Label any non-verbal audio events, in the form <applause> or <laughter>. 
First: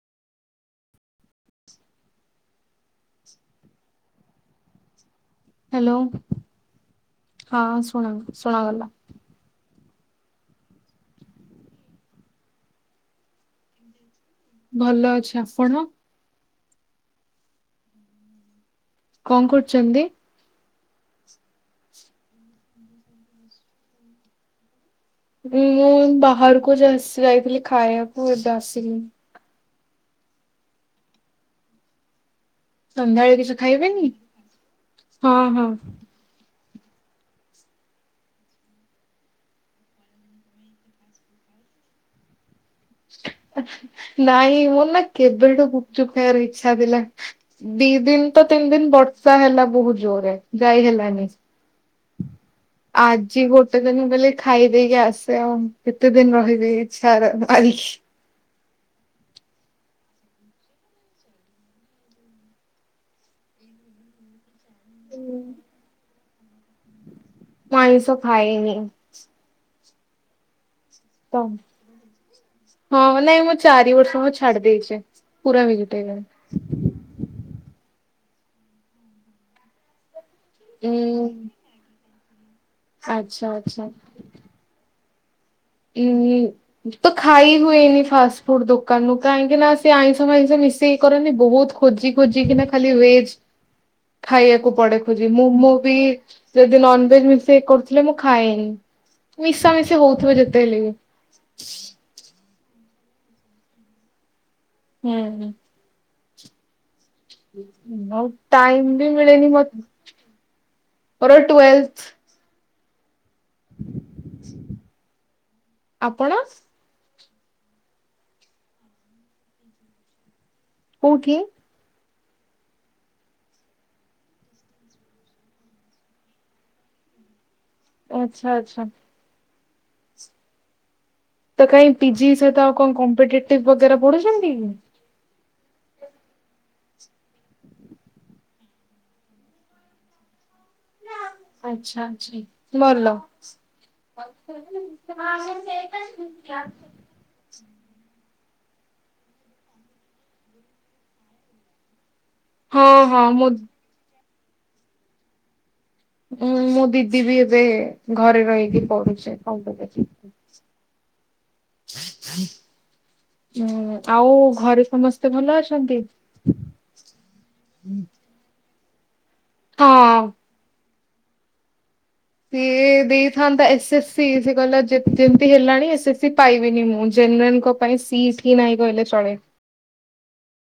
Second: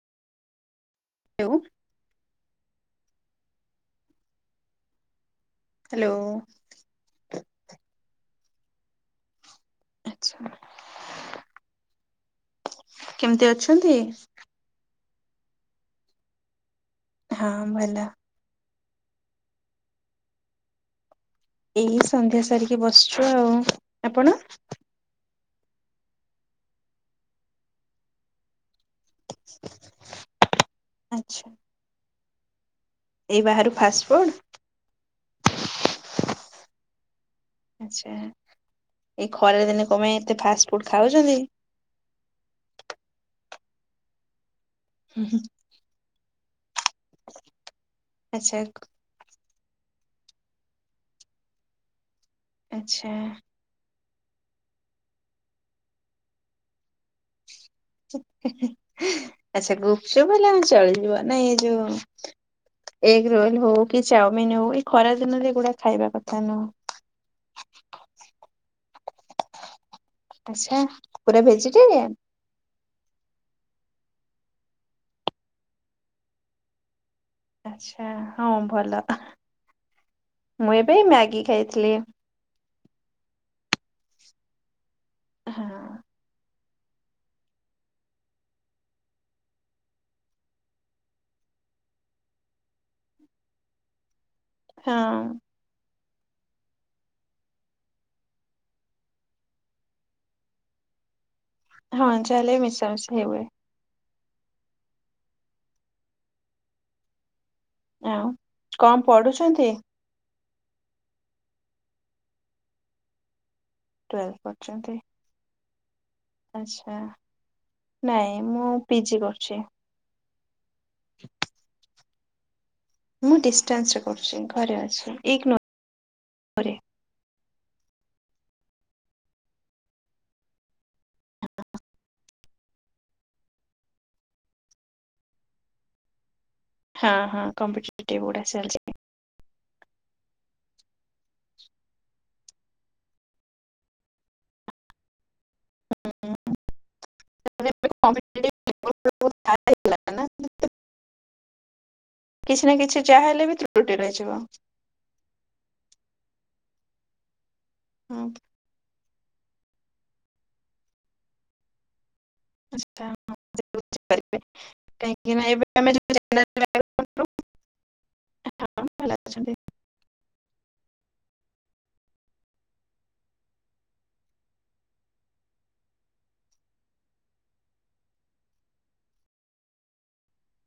ହେଉ ହ୍ୟାଲୋ ହଁ ଶୁଣ ଶୁଣାଗଲା। ଆଚ୍ଛା। କେମିତି ଅଛନ୍ତି। ଭଲ ଅଛି ଆପଣ। ହଁ ଭଲ। କଣ କରୁଚନ୍ତି। ଏଇ ସନ୍ଧ୍ୟା ସାରିକି ବସିଚୁ ଆଉ ଆପଣ। ବି ଏ ବାହାରକୁ ବାସ୍ ଯାଇଥିଲି ଖାଇବାକୁ ଏବେ ଆସିଲି। <inaudible> ଆଚ୍ଛା। ସନ୍ଧ୍ୟାଳେ ଏଇ କିଛି ବାହାରୁ ଫାଷ୍ଟ ଖାଇବେନି ଫୁଡ? ହଁ ହଁ। ଆଚ୍ଛା ଏଇ ଖରାରେ ଦିନେ କପାଇଁ ଏତେ ଫାଷ୍ଟ ଫୁଡ ଖାଉଚନ୍ତି। <unintelligible> ନାଇଁ ମୋର ନା କେବେଠୁ ଗୁପଚୁପ ଖାଇବାର ଇଛା ଥିଲା। ଦି ଦିନ ତ ଆଚ୍ଛା ତିନି ଦିନ ବର୍ଷା ହେଲା ବହୁତ ଜୋରେ ଯାଇ ହେଲାନି। ଆଚ୍ଛା। ଆଜି ଗୋ ଟେ ଦିନ ମୁଁ କହିଲି ଖାଇ ଦେଇକି ଆସେ ଆଉ କେତେ ଦିନ ରହିବି ଇଛା ର ମାରିକି। <inaudible> ଆଛା ଗୁପଚୁପ ହେଲେ ଆମ ଚଳିଯିବ ନା ଏ ଯୋଉ ଏଗ ରୋଲ ହଉ କି ଚାଉମିିନ ହଉ ଏଇ ଖରା ଦିନରେ ଗୁଡା ଖାଇବା କଥା ନୁହଁ। ମୁଁ ଆଇଁଷ ଖାଏନି। ଆଚ୍ଛା ପୁରା ତ ଭେଜିଟେରିୟନ। ହଁ ନାଇଁ ମୁଁ ଚାରି ବର୍ଷ ହବ ଛାଡି ଦେଇଚି ପୁରା ଭେଜିଟରୀୟନ୍। ଆଛା ହଁ ଭଲ ମୁଁ ଉଁ ଏବେ ମ୍ୟାଗି ଖାଇଥିଲି। ଆଛା ଆଛା। ହଁ। ଉଁ ହୁଁ। ତ ଖାଇ ହୁଏନି ଫାଷ୍ଟ ଫୁଡ ଦୋକାନରୁୁ କାହିଁକି ନା ସେ ଆଇଁଷ ଫାଇଁଷ ମିଶେଇକି କରନ୍ତି ବହୁତ ଖୋଜି ଖୋଜିିକିନା ଖାଲି ଭେଜ ଖାଇବାକୁ ପଡେ ହଁ ଖୋଜି ମୁ ମୋ ବି ଯଦି ନନଭେଜ ମିଶେଇ କରୁଥିଲେ ମୁଁ ଖାଏନି ମିଶା ମିଶି ହଉଥିବ ଯେତେ ହେଲେ ବି। ହଁ ଯାହାଲେ ମିଶା ମିସି ହେବେ। ହୁଁହୁଁ। ଆ ଆଉ ଟାଇମ କଣ ବି ମିଳେନି ପଢୁଛନ୍ତି ମ ମୋର ଟୁଏଲ୍ଟ। ଟୁୱେଲ୍ଥ ପଢ଼ୁଚନ୍ତି ଆପଣ ଆଛ। ହଁ ନାଇଁ ମୁଁ ପି ଜି କରୁଚି। କେଉଠି। ମୁଁ ଡିଷ୍ଟାନ୍ସ ରେ କରୁଚି ଘରେ ଅଛି ଏକ ନ ଆଚ୍ଛା ଆଚ୍ଛା। ତ କାଇଁ ପି ଜି ସ୍ ସେ ତ ଆଉ କଣ କମ୍ପିଟେଟିଭ ବଗେରା ପଢୁଛନ୍ତି କି। ହଁ ହଁ କମ୍ପିଟେଟିଭ୍ ପଢ଼ା ଚାଲିଚି। ଆଚ୍ଛା ଆଚ୍ଛି ଭଲ। <inaudible> <unintelligible> କିଛି ନା ହଁ କିଛି ହଁ ଚାହା ମୁଁ ହେଲେ ବି ତ୍ରୁଟି ରହିଯିବ। ଉଁ ମୋ ଦିଦି ବି ଏବେ ହଁ ଘରେ ରହିକି ପଢୁଚି। <unintelligible> ହଁ ଆଚ୍ଛା। ଆଉ ଘରେ ସମସ୍ତେ କାହିଁକି ନା ଭଲ ଏବେ ଆମେ ଅଛନ୍ତି। ଯୋଉ ଜେନେରାଲ ହଁ। ସିଏ ଦେଇଥାନ୍ତା ଏସ୍ ଏସ୍ ସି। ସେ କହିଲା ଯେମତି ହେଲାଣି ଏସ୍ଏସ୍ ସି ପାଇବିନି ମୁଁ, ଜେନେରାଲ କ ପାଇଁ ସିଟି ନାଇଁ କହିଲେ ଚଳେ।